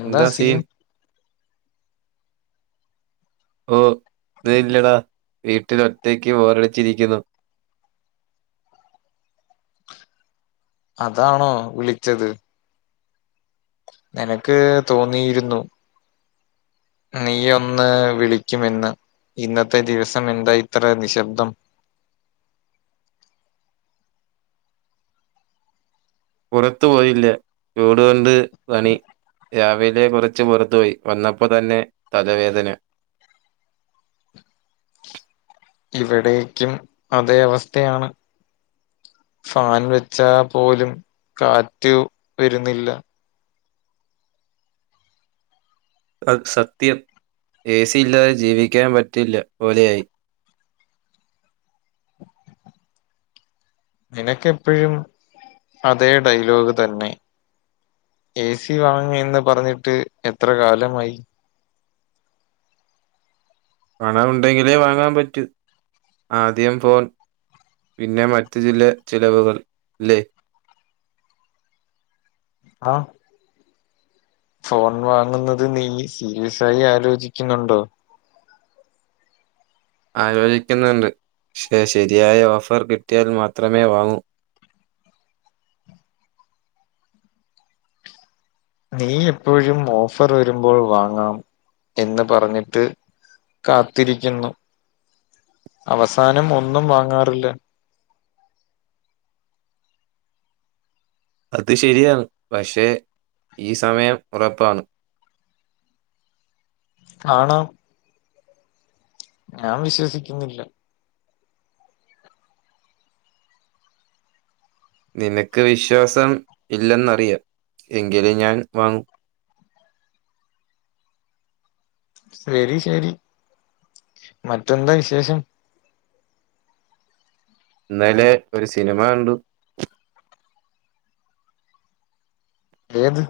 എന്താ സീൻ ഓഹ് ഒന്നും ഇല്ലടാ വീട്ടിൽ ഒറ്റക്ക് ബോറടിച്ചിരിക്കുന്നു. അതാണോ വിളിച്ചത് എനക്ക് തോന്നിയിരുന്നു. നീ ഒന്ന് വിളിക്കുമെന്ന് ഇന്നത്തെ ദിവസം എന്താ ഇത്ര നിശബ്ദം പുറത്തു പോയില്ല ചൂട്കൊണ്ട് പണി രാവിലെ കൊറച്ച് പുറത്തു പോയി വന്നപ്പോ തന്നെ തലവേദന ഇവിടേക്കും അതേ അവസ്ഥയാണ് ഫാൻ വെച്ചാ പോലും കാറ്റ് വരുന്നില്ല അത് സത്യം ഏ സി ഇല്ലാതെ ജീവിക്കാൻ പറ്റില്ല പോലെയായി നിനക്കെപ്പോഴും അതേ ഡലോഗ് തന്നെ എ സി വാങ്ങീന്ന് പറഞ്ഞിട്ട് എത്ര കാലമായി പണം ഉണ്ടെങ്കിലേ വാങ്ങാൻ പറ്റൂ ആദ്യം ഫോൺ പിന്നെ മറ്റ് ചില ചിലവുകൾ അല്ലേ ആഹ് ഫോൺ വാങ്ങുന്നത് നീ സീരിയസായി ആലോചിക്കുന്നുണ്ടോ? ആലോചിക്കുന്നുണ്ട് പക്ഷേ ശരിയായ ഓഫർ കിട്ടിയാൽ മാത്രമേ വാങ്ങൂ. നീ എപ്പോഴും ഓഫർ വരുമ്പോൾ വാങ്ങാം എന്ന് പറഞ്ഞിട്ട്. കാത്തിരിക്കുന്നു അവസാനം ഒന്നും വാങ്ങാറില്ല അത് ശരിയാണ് പക്ഷെ ഈ സമയം ഉറപ്പാണ് ആണോ ഞാൻ വിശ്വസിക്കുന്നില്ല. നിനക്ക് വിശ്വാസം ഇല്ലെന്നറിയാം എങ്കിലും ഞാൻ വാങ്ങും ശെരി ശെരി മറ്റെന്താ വിശേഷം. ഇന്നലെ ഒരു സിനിമ കണ്ടു ഏത്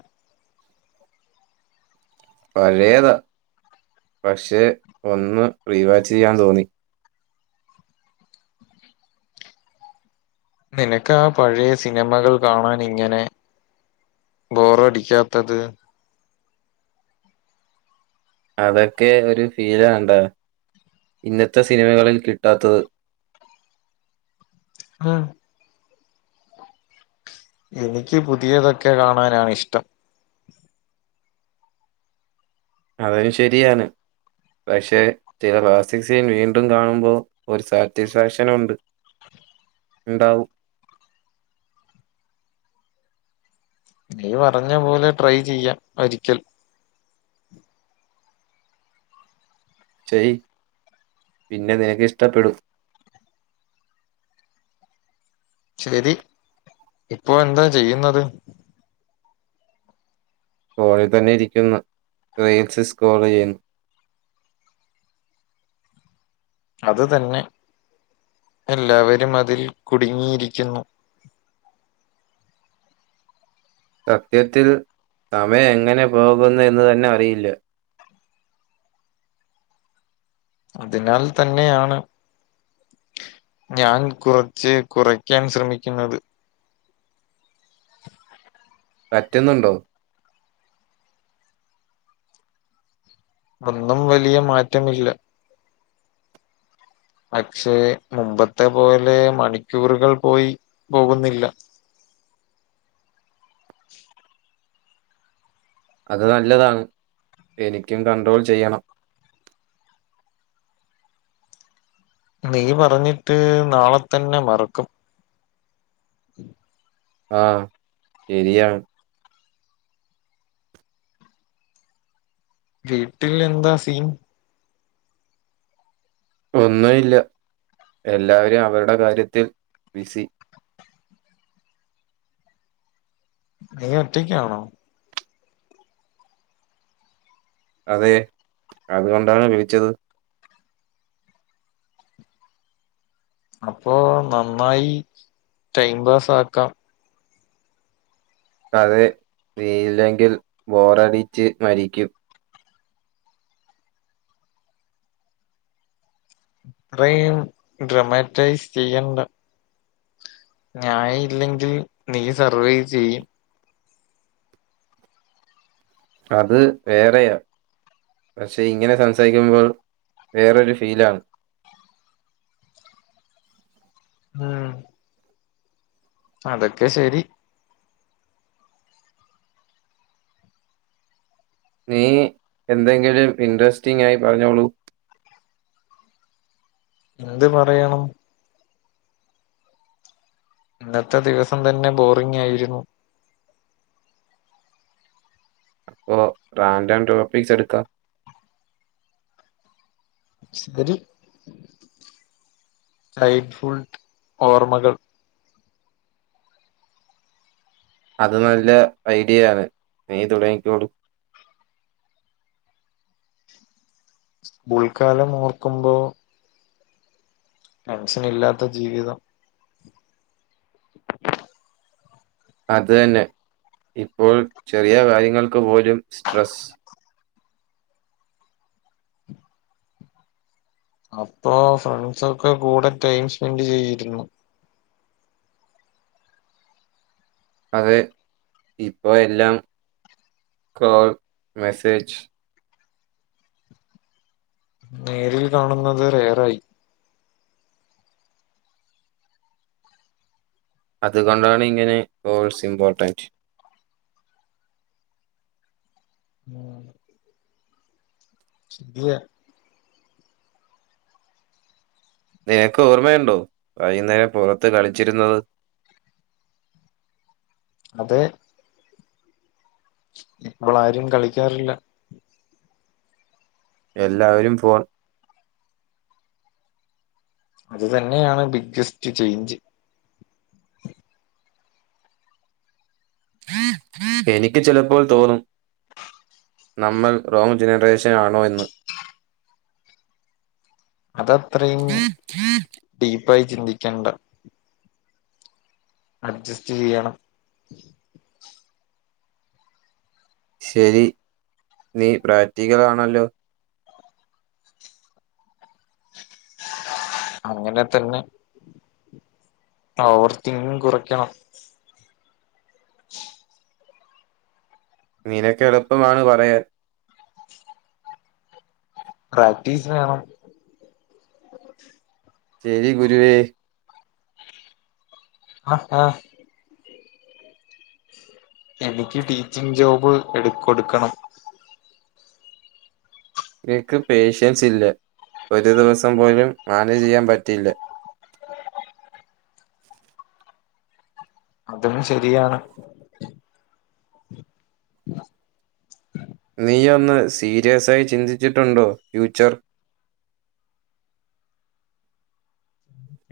പഴയതാ പക്ഷെ ഒന്ന് റീവാച്ച് ചെയ്യാൻ തോന്നി നിനക്കാ പഴയ സിനിമകൾ കാണാൻ ഇങ്ങനെ ബോറടിക്കാത്തത്. അതൊക്കെ ഒരു ഫീലാണ്ട ഇന്നത്തെ സിനിമകളിൽ കിട്ടാത്തത് ആഹ് എനിക്ക് പുതിയതൊക്കെ കാണാനാണ് ഇഷ്ടം. അതും ശരിയാണ് പക്ഷെ ചില ക്ലാസ്സിക് സീൻ വീണ്ടും കാണുമ്പോ ഒരു സാറ്റിസ്ഫാക്ഷൻ ഉണ്ട് ഇണ്ടാവും നീ പറഞ്ഞ പോലെ ട്രൈ ചെയ്യാം ഒരിക്കൽ ചയ് പിന്നെ നിനക്ക് ഇഷ്ടപ്പെടും ശരി ഇപ്പോ എന്താ ചെയ്യുന്നത് കോളജ് തന്നെ ഇരിക്കുന്നു. റീയിൽസ് സ്കോറെയ്യുന്നു അത് തന്നെ എല്ലാവരും അതിൽ കുടുങ്ങിയിരിക്കുന്നു. സത്യത്തിൽ സമയം എങ്ങനെ പോകുന്നുഎന്ന് തന്നെ അറിയില്ല. അതിനാൽ തന്നെയാണ് ഞാൻ കുർച്ച് കുറയ്ക്കാൻ ശ്രമിക്കുന്നത്. പറ്റുന്നുണ്ടോ? ഒന്നും വലിയമാറ്റമില്ല. പക്ഷെ മുമ്പത്തെപോലെ മണിക്കൂറുകൾപോയി പോകുന്നില്ല. അത് നല്ലതാണ് എനിക്കും കണ്ട്രോൾ ചെയ്യണം. നീ പറഞ്ഞിട്ട് നാളെത്തന്നെ മറക്കും. [inaudible] ആഹ് ശെരിയാണ്. വീട്ടിലെന്താ സീൻ? ഒന്നുഇല്ല എല്ലാവരും അവരുടെ കാര്യത്തിൽ ബിസി ന്നീ ഒറ്റയ്ക്കാണോ? അതെ അതുകൊണ്ടാണ് വിളിച്ചത്. അപ്പോനന്നായി ടൈം പാസ് ആക്കാം. അത് നീല്ലെങ്കിൽ ബോറടിച്ച് മരിക്കും. ഇത്രയും ഡ്രമാറ്റൈസ് ചെയ്യണ്ട. ഞാൻ ഇല്ലെങ്കിൽ നീ സർവേവ് ചെയ്യും. അത് വേറെയ പക്ഷെ ഇങ്ങനെ സംസാരിക്കുമ്പോൾ വേറൊരു ഫീലാണ്. ഉം അതൊക്കെ ശെരി. നീ എന്തെങ്കിലും ഇൻഡ്രേസ്റ്റിംങ്ങായി പറഞ്ഞോളൂ. എന്ത് പറയണം? ഇന്നെത്തെ ദിവസംതന്നെ ബോറിംങ്ങ് ആയിരുന്നു. അപ്പൊ റാന്റെം ടോപ്പിക്സ്എടുക്കാ. ശെരി ചൈൽഡ്ഫുൾ ഓർമ്മകൾ അത് നല്ലെ ഐഡിയാണ് നീ തുടങ്ങിക്കോളൂ. സ്കൂൾക്കാലം ഓർക്കുമ്പോ ടെൻഷനിഇല്ലാത്ത ജീവിതം അത് തെന്നെ ഇപ്പോൾ ചെറിയ കാര്യങ്ങൾക്ക് പോലും സ്ട്രെസ് അപ്പോ ഫ്രണ്ട്സൊക്കെ കൂടെ ടൈം സ്പെൻഡ് ചെയ്തിരുന്നു. അത് ഇപ്പോ എല്ലാം കോൾ, മെസ്സേജ് നേരിൽ കാണുന്നത് റേയ്റായി. അതുകൊണ്ടാണ് ഇങ്ങനെ കോൾസ് ഇമ്പോർട്ടന്റ്. [inaudible] [unintelligible] നിനക്ക് ഓർമ്മയുണ്ടോ വൈകുന്നേരം പുറത്ത്കളിച്ചിരുന്നത്? അതെ ഇപ്പോളാരും കളിക്കാറില്ല. എല്ലാവെരും ഫോൺ അത് തന്നെയാണ് ബിഗ്ഗെസ്റ്റ് ചേയ്ഞ്ച്. എനിക്ക് ചിലപ്പോൾ തോന്നും. നമ്മൾ റോങ് ജെനെറേഷൻ ആണോ എന്ന്. അതത്രീം ഡീപ്പായി ചിന്തിക്കേണ്ട. അഡ്ജസ്റ്റ്യ്യ ണം. ശെരി നീ പ്രാക്ടിക്കൽആണല്ലോ അങ്ങനെതെന്നെ പവർ തിങ് കുറക്കണം. [inaudible] നിനക്ക് എളുപ്പമാണ് പറയാൻ പ്രാക്ടീസ് വേണം ശരി ഗുരുവേ ഹാ ഹാ എനിക്ക് ടീച്ചിങ് ജോബ് എടുകോടുക്കണം നിക്ക് പേഷ്യൻസ് ഇല്ലേഒരു ദിവസം പോലും മാനേജ് ചെയ്യാൻ പറ്റിയില്ലേ അതും ശരിയാണ് നീ ഒന്ന് സീരിയസായി ചിന്തിച്ചിട്ടുണ്ടോ ഫ്യൂച്ചർ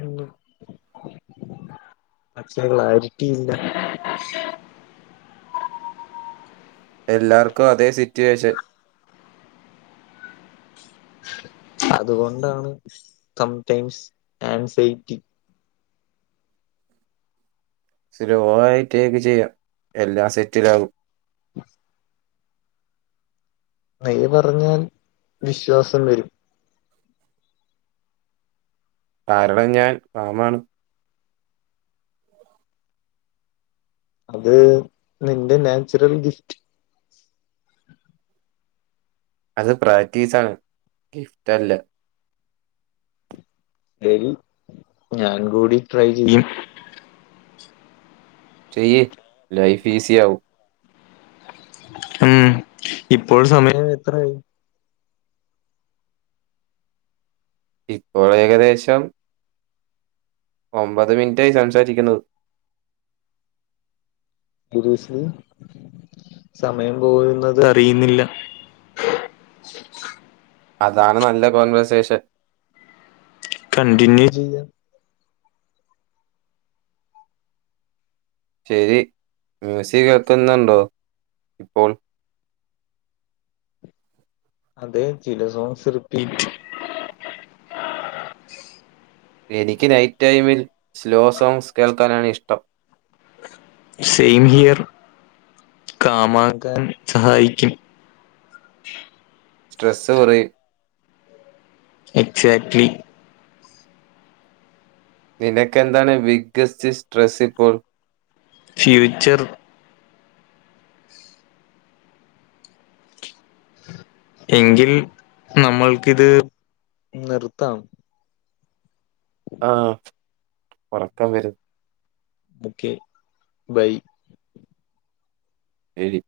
എന്നും പക്ഷേ ക്ലാരിറ്റി ഇല്ല എല്ലാർക്കും അതേ സിറ്റുവേഷൻ അതുകൊണ്ടാണ് തം ടൈംസ് ഏ ൻ സേഫ്‌റ്റി സ്ലോ ആയി ട്ടേക്ക് ചെയ്യാം എല്ലാ സെറ്റിലാവും നീ പറഞ്ഞാൽ വിശ്വാസം വരും കാരണം ഞാൻ പാമാമാണ് അത് നിന്റെ നാച്ചുറൽ ഗിഫ്റ്റ് അത് പ്രാക്ടീസ് ആണ് ഗിഫ്റ്റ്ല്ല ദേവീ ഞാനും കൂടി ട്രൈ ചെയ്യും ചെയ്യ് ലൈഫ് ഈസി ആവും ഉം ഇപ്പോൾ സമയം എത്രയി ഇപ്പോൾ ഏകദേശം ഒമ്പത് മിനിറ്റായി സംസാരിക്കുന്നത് [unintelligible] സമയം പോവൂന്നത് അറിയുന്നില്ല അതാണ് നല്ല കോൺവർസേഷൻ കണ്ടിന്യൂ ചെയ്യ ശരി മ്യൂസിക് കേക്ക്ന്നുണ്ടോ ഇപ്പോൾ അതെ ചില സോങ്സ് റീപ്പിറ്റ് എനിക്ക് നൈറ്റ് ടൈമിൽ സ്ലോ സോങ്സ് കേൾക്കാനാണ് ഇഷ്ടം സെയിം ഹിയർ കാമാകാൻ സഹായിക്കും സ്ട്രെസ്സ് കുറയും എക്സാക്ട്ലി നിനക്കന്താണ് ബിഗ്ഗസ്റ്റ് സ്ട്രെസ്സ് ഇപ്പോൾ ഫ്യൂച്ചർ എങ്കിൽ നമ്മൾക്കിത് നിർത്താം ആഹ് ഉറക്കാവരും ഒക്കെ ബൈ ശെരി